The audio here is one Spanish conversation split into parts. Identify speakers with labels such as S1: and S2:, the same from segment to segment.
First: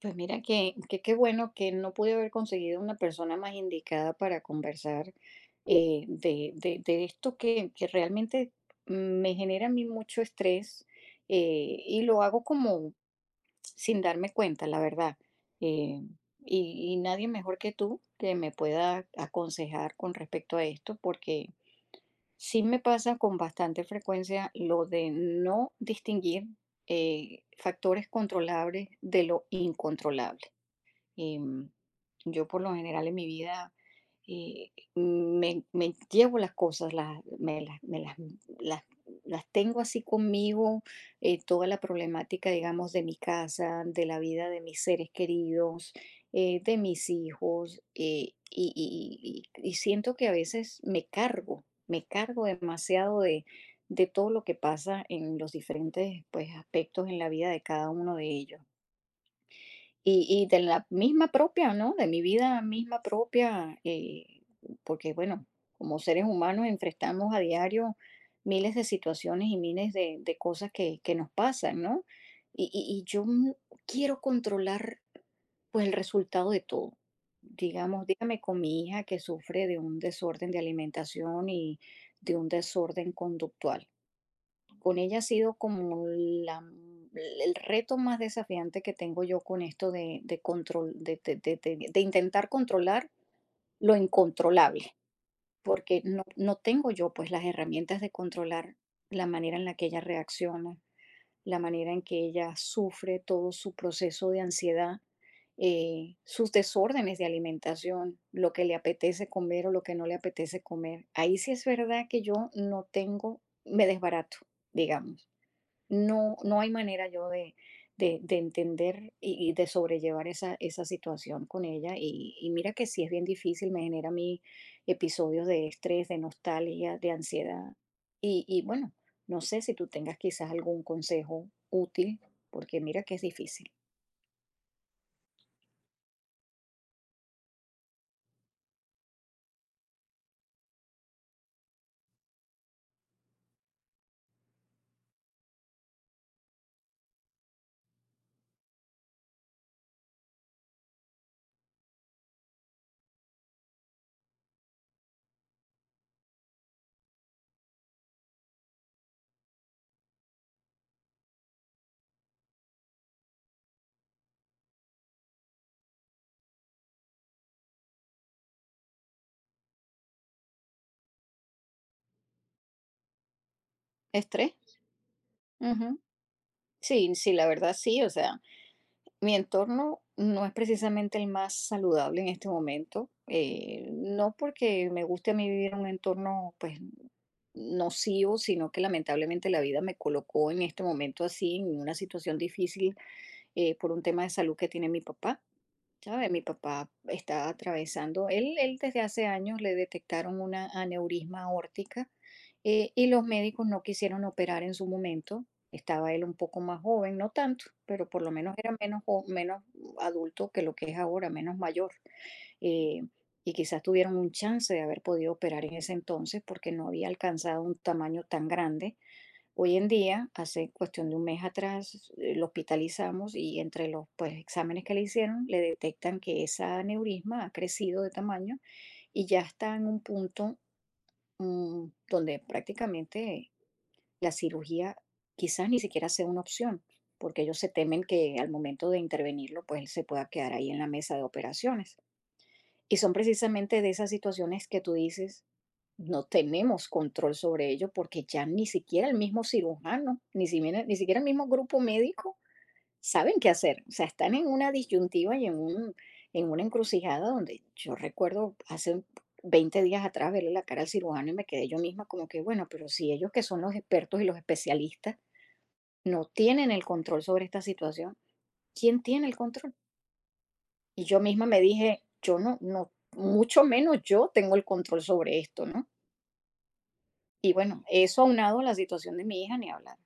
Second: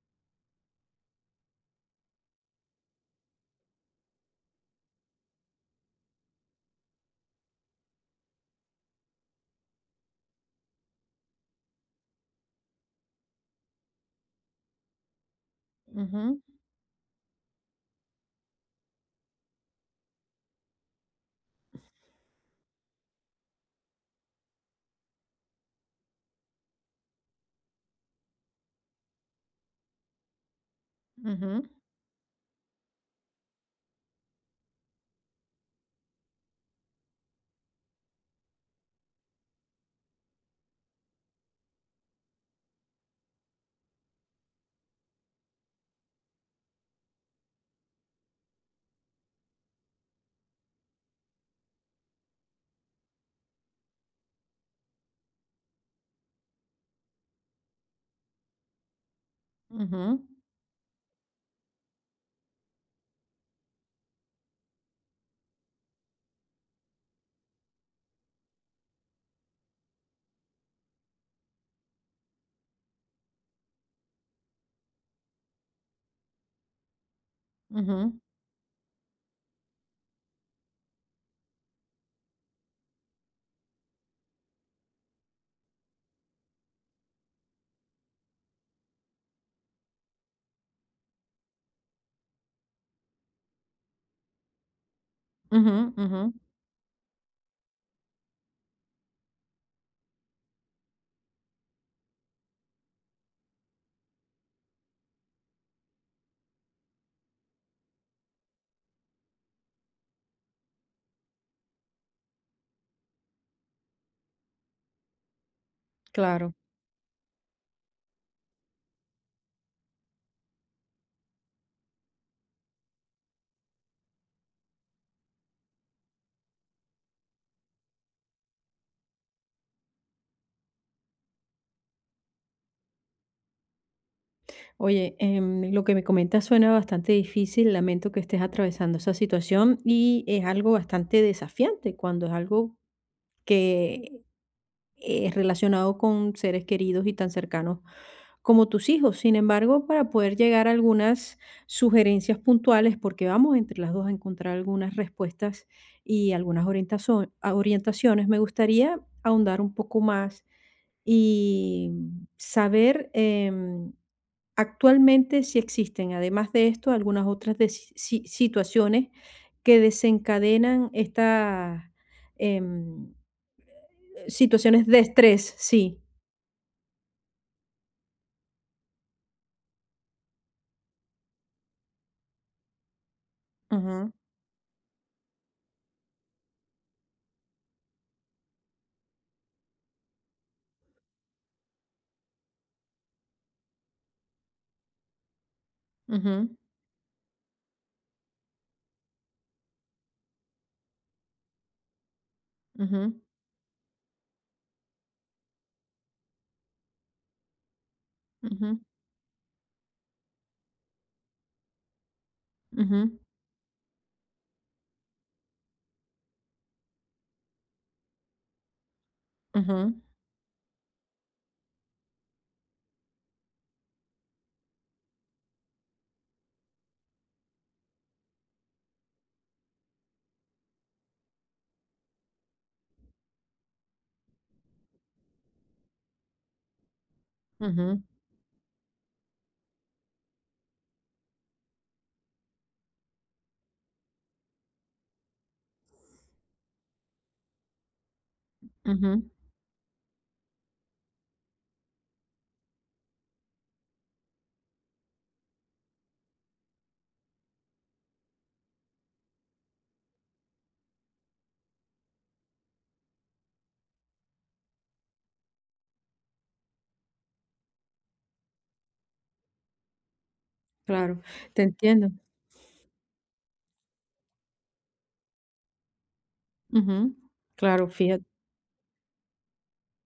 S1: Pues mira que qué bueno que no pude haber conseguido una persona más indicada para conversar de de esto que realmente me genera a mí mucho estrés, y lo hago como sin darme cuenta, la verdad. Eh,
S2: Ujú,
S1: y nadie mejor que tú que me pueda aconsejar con respecto a esto, porque sí me pasa con bastante frecuencia lo de no distinguir, factores controlables de lo incontrolable.
S2: ujú,
S1: Em, yo por lo general en mi vida me llevo las cosas, las, me, las, me las- las tengo así conmigo, toda la problemática, digamos, de mi casa, de la vida de mis seres queridos, de mis hijos, y siento que a veces me cargo demasiado de todo lo que pasa en los diferentes, pues, aspectos en la vida de cada uno de ellos.
S2: ujú,
S1: Y de la misma propia, ¿no? De mi vida misma propia, porque, bueno, como seres humanos enfrentamos a diario miles de situaciones y miles de cosas que nos pasan, ¿no? Y yo, quiero controlar, pues, el resultado de todo. Digamos,
S2: ujú,
S1: dígame con mi hija que sufre de un desorden de alimentación y de un desorden conductual. Con ella ha sido como el reto más desafiante que tengo yo con esto de control de intentar controlar lo incontrolable,
S2: ujú,
S1: porque
S2: ujú,
S1: no tengo yo, pues, las herramientas de controlar la manera en la que ella reacciona, la manera en que ella sufre todo su proceso de ansiedad, sus desórdenes de alimentación, lo que le apetece comer o lo que no le apetece comer. Ahí sí es verdad que yo no tengo me desbarato, digamos. No,
S2: claro.
S1: no hay manera yo de, de entender y de sobrellevar esa, esa situación con ella. Y mira que sí es bien difícil, me genera a mí episodios de estrés, de nostalgia, de ansiedad. Y bueno, no sé si tú tengas quizás algún consejo útil, porque mira que es difícil.
S2: Oye, lo que me comentas suena bastante difícil. Lamento que estés atravesando esa situación y es algo bastante desafiante cuando es algo que es relacionado con seres queridos y tan cercanos como tus hijos. Sin embargo, para poder llegar a algunas sugerencias puntuales, porque vamos entre las dos a encontrar algunas respuestas y algunas orientaciones, me gustaría ahondar un poco más y saber actualmente si existen, además de esto, algunas otras deci- si- si, situaciones que desencadenan estas em,
S1: ¿Estrés?
S2: situaciones de estrés,
S1: Ujú.
S2: sí.
S1: Sí, sí, la verdad sí, o sea. Mi entorno no es precisamente el más saludable en este momento,
S2: Ujú,
S1: no porque me guste a mí vivir en un entorno pues nocivo, sino que lamentablemente la vida me colocó en este momento así, en una situación difícil por un tema de salud que tiene mi papá. ¿Sabe? Mi
S2: ujú,
S1: papá está atravesando, él desde hace años le detectaron una aneurisma aórtica y
S2: ujú.
S1: los médicos no quisieron operar en su momento. Estaba él un poco más joven, no tanto, pero por lo menos era
S2: Ujú,
S1: menos, menos adulto que lo que es ahora, menos mayor. Eh,
S2: ujú,
S1: y quizás tuvieron un chance de haber podido operar en ese entonces porque no había alcanzado un tamaño tan grande. Hoy en
S2: ujú,
S1: día, hace cuestión de un mes atrás, lo hospitalizamos y entre los pues, exámenes que le hicieron, le detectan que esa aneurisma ha crecido de tamaño y ya está en un punto donde prácticamente la cirugía quizás ni siquiera sea una opción, porque ellos se
S2: ujú,
S1: temen que al momento de intervenirlo, pues él se pueda quedar ahí en la mesa de operaciones. Y son precisamente de esas situaciones que tú dices, no tenemos control sobre ello porque ya ni siquiera el
S2: ujú.
S1: mismo cirujano, ni siquiera el mismo grupo médico saben qué hacer. O sea, están en una disyuntiva y en un, en una encrucijada donde yo recuerdo hace 20 días atrás verle la cara al cirujano y me quedé yo misma como que, bueno, pero si ellos que son los expertos y los especialistas no tienen el control sobre esta situación, ¿quién tiene el control? Y yo
S2: Claro,
S1: misma me
S2: te
S1: dije,
S2: entiendo.
S1: yo no, no, mucho menos yo tengo el control sobre esto, ¿no?
S2: Ujú.
S1: Y bueno,
S2: Claro,
S1: eso
S2: fíjate,
S1: aunado a la situación de mi hija, ni hablar.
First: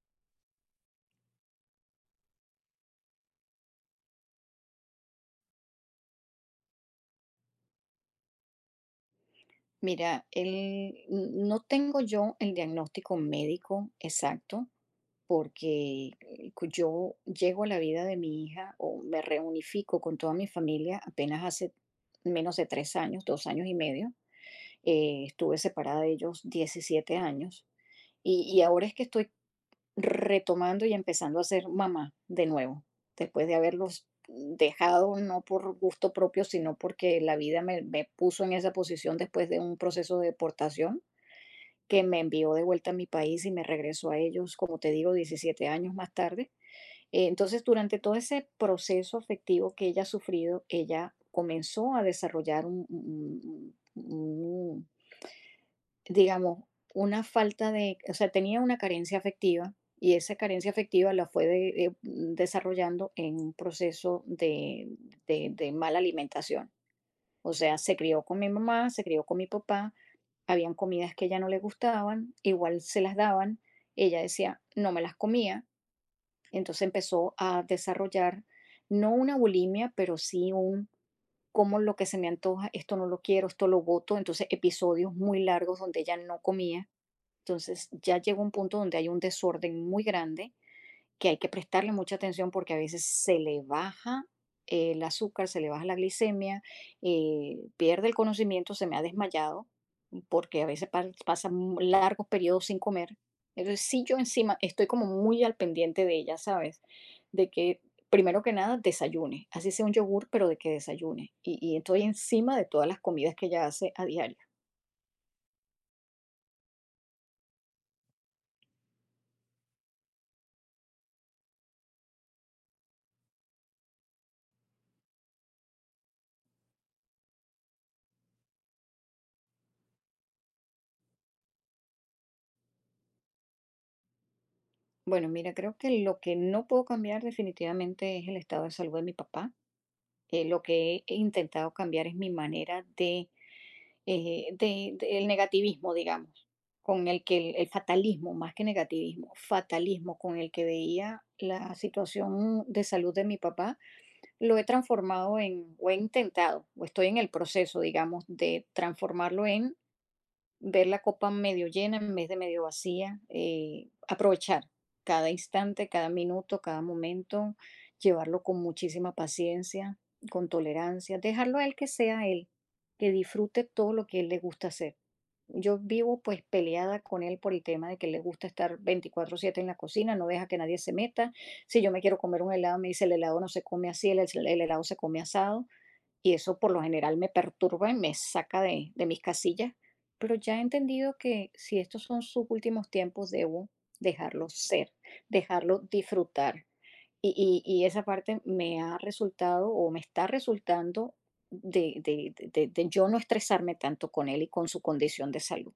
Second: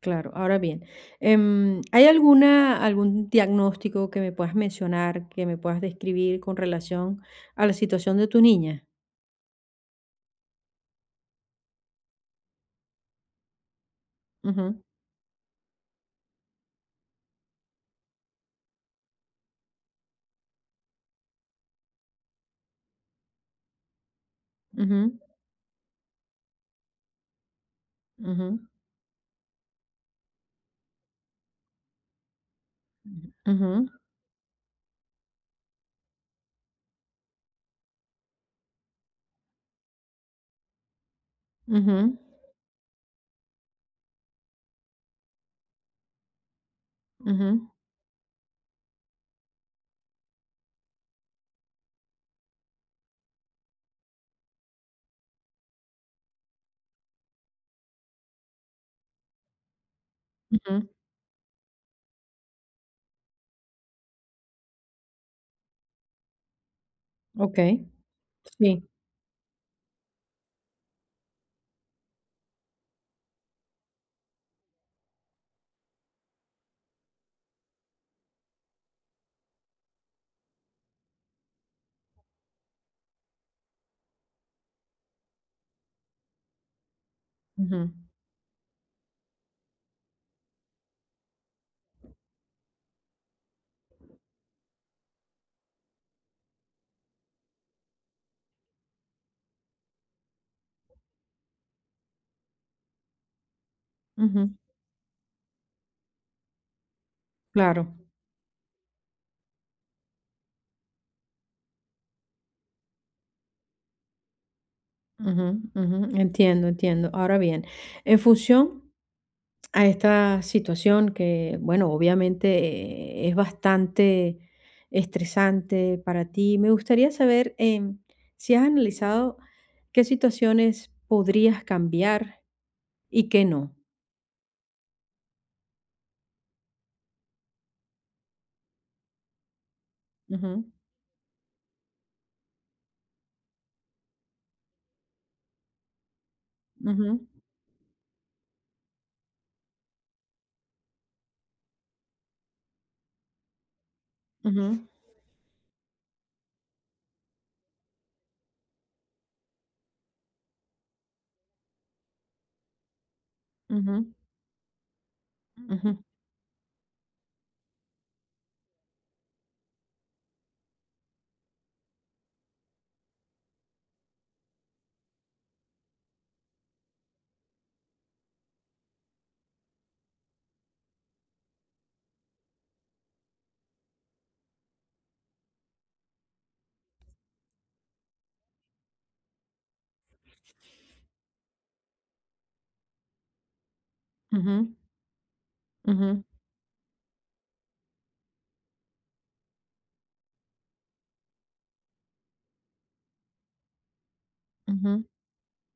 S2: claro. Ahora bien, ¿hay alguna algún diagnóstico que me puedas mencionar, que me puedas describir con relación a la situación de tu niña?
S1: Mira, no tengo yo el diagnóstico médico exacto
S2: Ujú,
S1: porque yo llego a la vida de mi hija o me reunifico con toda mi familia apenas hace menos de tres años, dos años y medio.
S2: ujú,
S1: Estuve separada de ellos 17 años
S2: ujú,
S1: y ahora es que estoy retomando y empezando a ser mamá de nuevo, después de
S2: ujú,
S1: haberlos dejado, no por gusto propio, sino porque la vida me, me puso en esa posición después de un proceso de deportación que
S2: ujú,
S1: me envió de vuelta a mi país y me regresó a ellos, como te digo, 17 años más tarde. Entonces,
S2: ujú,
S1: durante todo ese proceso afectivo que ella ha sufrido, ella comenzó a desarrollar digamos, una falta de o sea, tenía una carencia afectiva, y esa carencia
S2: ujú.
S1: afectiva la fue desarrollando en un proceso de mala alimentación. O sea,
S2: Okey,
S1: se crió con mi
S2: sí,
S1: mamá, se crió con mi papá, habían comidas que a ella no le gustaban, igual se las daban, ella decía: "No me las comía". Entonces empezó a desarrollar, no una bulimia, pero sí un: "Como lo que se me antoja, esto no lo quiero, esto lo boto". Entonces, episodios muy largos donde ella no comía. Entonces
S2: ujú,
S1: ya llega un punto donde hay un desorden muy grande que hay que prestarle mucha atención porque a veces se le baja el azúcar, se le baja la glicemia, pierde el conocimiento, se me ha desmayado porque a veces pasa largos periodos sin comer. Entonces sí yo
S2: ujú,
S1: encima estoy como muy al pendiente de ella, ¿sabes? De que
S2: claro.
S1: primero que nada desayune, así sea un yogur, pero de que desayune. Y estoy encima de todas las comidas que ella hace a diario.
S2: Ujú, ujú, entiendo, entiendo. Ahora bien, en función a esta situación que, bueno, obviamente es bastante estresante para ti, me gustaría saber si has analizado qué situaciones podrías cambiar y qué no.
S1: Bueno, mira, creo que lo que no puedo cambiar definitivamente es el estado de salud de mi papá. Lo
S2: Ujú,
S1: que he intentado cambiar es mi manera de, el negativismo, digamos, con
S2: ujú,
S1: el que el fatalismo, más que negativismo, fatalismo con el que veía la situación de salud de mi papá, lo he
S2: ujú,
S1: transformado en, o he intentado, o estoy en el proceso, digamos, de transformarlo en ver la copa medio llena en vez de medio vacía,
S2: ujú,
S1: aprovechar cada instante,
S2: ujú, ujú,
S1: cada minuto, cada momento, llevarlo con muchísima paciencia, con tolerancia, dejarlo a él que sea él, que disfrute todo lo que él le gusta hacer. Yo vivo pues peleada con él por el tema de que le gusta estar 24/7 en la cocina, no deja que nadie se meta. Si yo me quiero comer un helado, me dice el helado no se come así, el helado se come asado. Y eso por lo general me perturba y me saca de mis casillas, pero ya he entendido que si estos son sus últimos tiempos, debo dejarlo
S2: ujú,
S1: ser, dejarlo
S2: ujú,
S1: disfrutar. Y esa parte me ha resultado o me está resultando de yo no estresarme tanto con él y con su
S2: ujú.
S1: condición de salud.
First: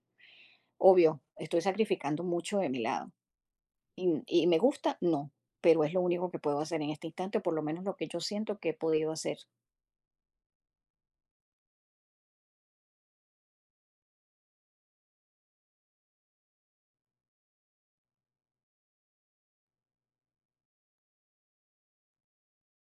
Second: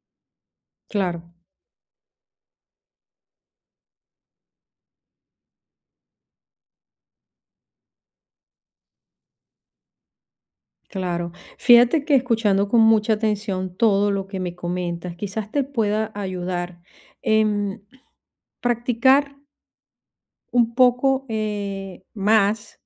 S2: Claro.
S1: Obvio, estoy sacrificando mucho de mi lado. Y me gusta? No, pero es lo único que puedo hacer en este instante, o por lo menos lo que yo siento que he podido hacer.
S2: Claro. Fíjate que escuchando con mucha atención todo lo que me comentas, quizás te pueda ayudar en practicar un poco más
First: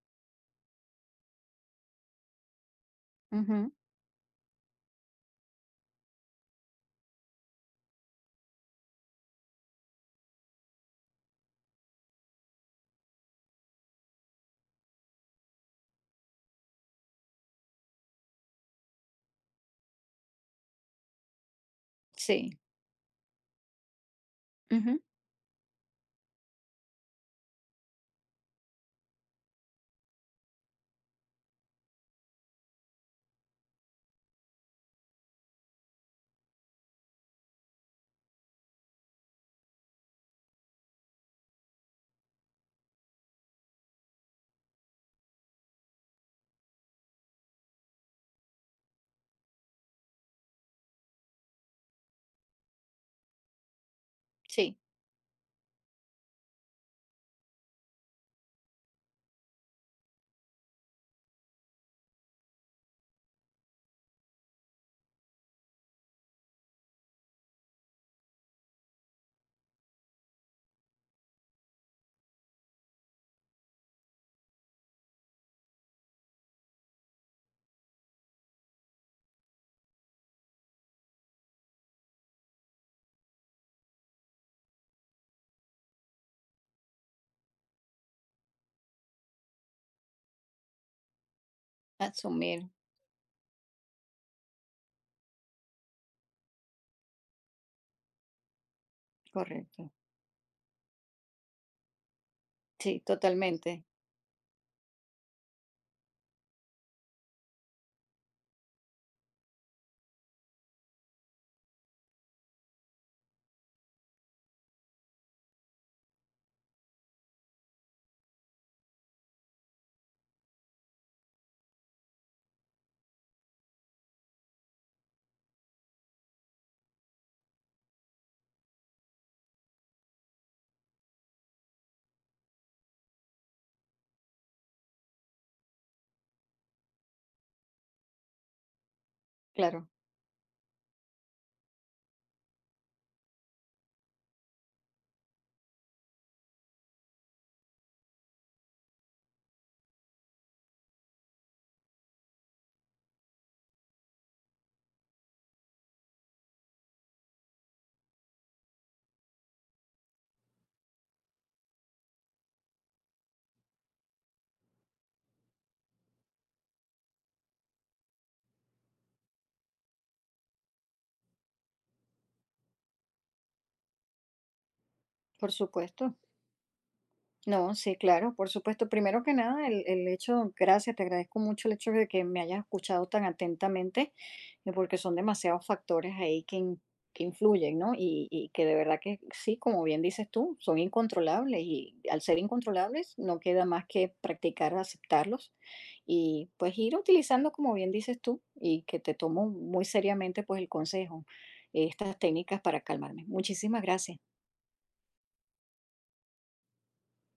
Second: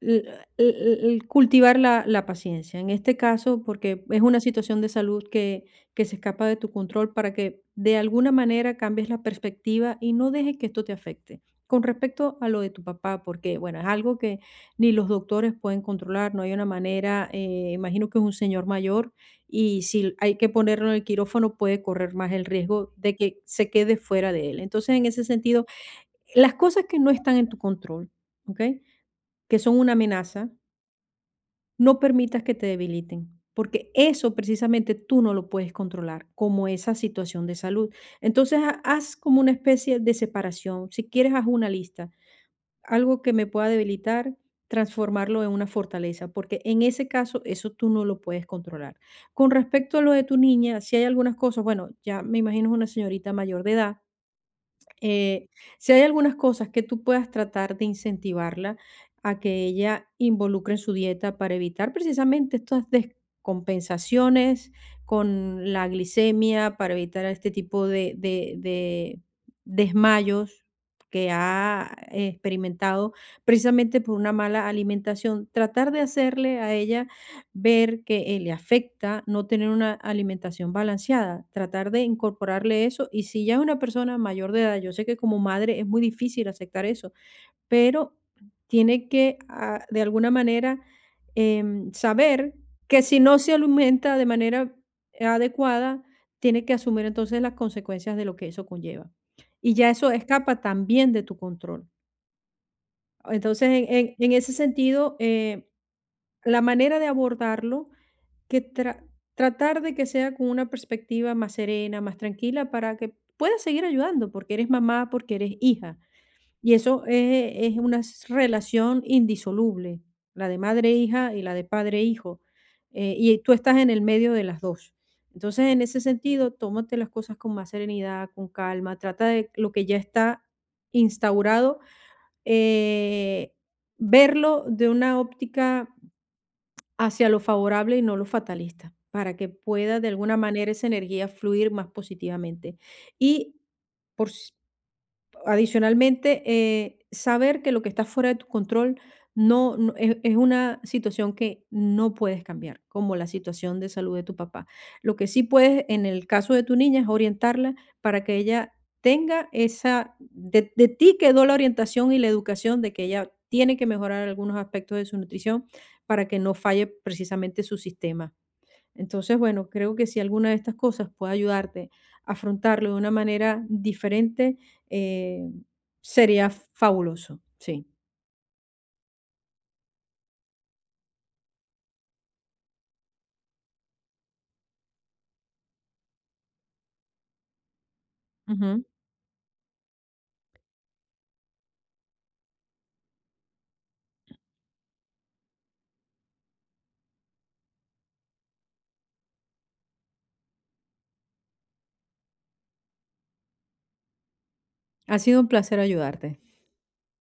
S2: l- el, el- cultivar la paciencia. En este caso,
S1: Ujú,
S2: porque es una situación de salud que se escapa de tu control para que de alguna manera cambies la perspectiva y no dejes que esto te afecte. Con respecto a lo de tu papá, porque bueno, es algo que ni los doctores pueden controlar, no hay una manera, imagino que es un señor mayor y si hay que ponerlo en el quirófano puede correr más el
S1: sí.
S2: riesgo de que se quede fuera de él. Entonces,
S1: Ujú.
S2: en ese sentido, las cosas que no están en tu control, ¿ok? Que son una amenaza, no permitas que te debiliten, porque eso precisamente tú no lo puedes controlar, como esa situación de salud. Entonces, haz como una especie de separación. Si quieres, haz una lista. Algo que me pueda debilitar, transformarlo en una fortaleza, porque en ese caso eso tú no lo puedes controlar. Con respecto a lo de tu niña, si hay algunas cosas, bueno, ya me imagino es una señorita mayor de edad,
S1: Sí,
S2: eh, si hay algunas cosas que tú puedas tratar de incentivarla a que ella involucre en su dieta para evitar precisamente estas descompensaciones con la glicemia, para evitar este tipo de desmayos que ha experimentado precisamente por una mala alimentación, tratar de hacerle a ella ver que, le afecta no tener una alimentación balanceada, tratar de incorporarle eso. Y si ya es una persona mayor de edad, yo sé que como madre es muy difícil aceptar eso, pero tiene que, de alguna manera, saber
S1: asumir,
S2: que si no se alimenta de manera adecuada, tiene que asumir entonces las consecuencias de lo que eso conlleva. Y ya
S1: correcto.
S2: eso escapa también de tu control.
S1: Sí,
S2: Entonces,
S1: totalmente,
S2: en ese sentido, la manera de abordarlo que tra- tratar de que sea con una perspectiva más serena, más tranquila, para que puedas seguir ayudando, porque eres mamá, porque eres hija. Y eso es una relación indisoluble, la de madre-hija y la de padre-hijo. Eh, y tú estás en el medio de las dos. Entonces, en ese sentido, tómate las cosas con más serenidad, con calma, trata de lo que ya está instaurado, eh, verlo de una óptica hacia lo favorable y no lo fatalista, para que
S1: claro,
S2: pueda de alguna manera esa energía fluir más positivamente. Y por, s- adicionalmente, saber que lo que está fuera de tu control es una situación que no puedes cambiar, como la situación de salud de tu papá. Lo que sí puedes, en el caso de tu niña, es orientarla para que ella tenga esa, de ti quedó la orientación y la educación de que ella tiene que mejorar algunos aspectos de su nutrición para que no falle precisamente su sistema. Entonces, bueno, creo que si alguna de estas cosas puede ayudarte a afrontarlo de una manera diferente,
S1: por
S2: eh,
S1: supuesto.
S2: sería fabuloso,
S1: No,
S2: sí.
S1: sí, claro, por supuesto. Primero que nada, el hecho, gracias, te agradezco mucho el hecho de que me hayas escuchado tan atentamente porque son demasiados factores ahí que, que influyen, ¿no? Y que de
S2: Ujú.
S1: verdad que sí, como bien dices tú, son incontrolables y al ser incontrolables no queda más que practicar aceptarlos y pues ir utilizando, como bien dices tú, y que te tomo muy seriamente pues el consejo, estas técnicas para calmarme. Muchísimas gracias.
S2: Ha sido un placer ayudarte.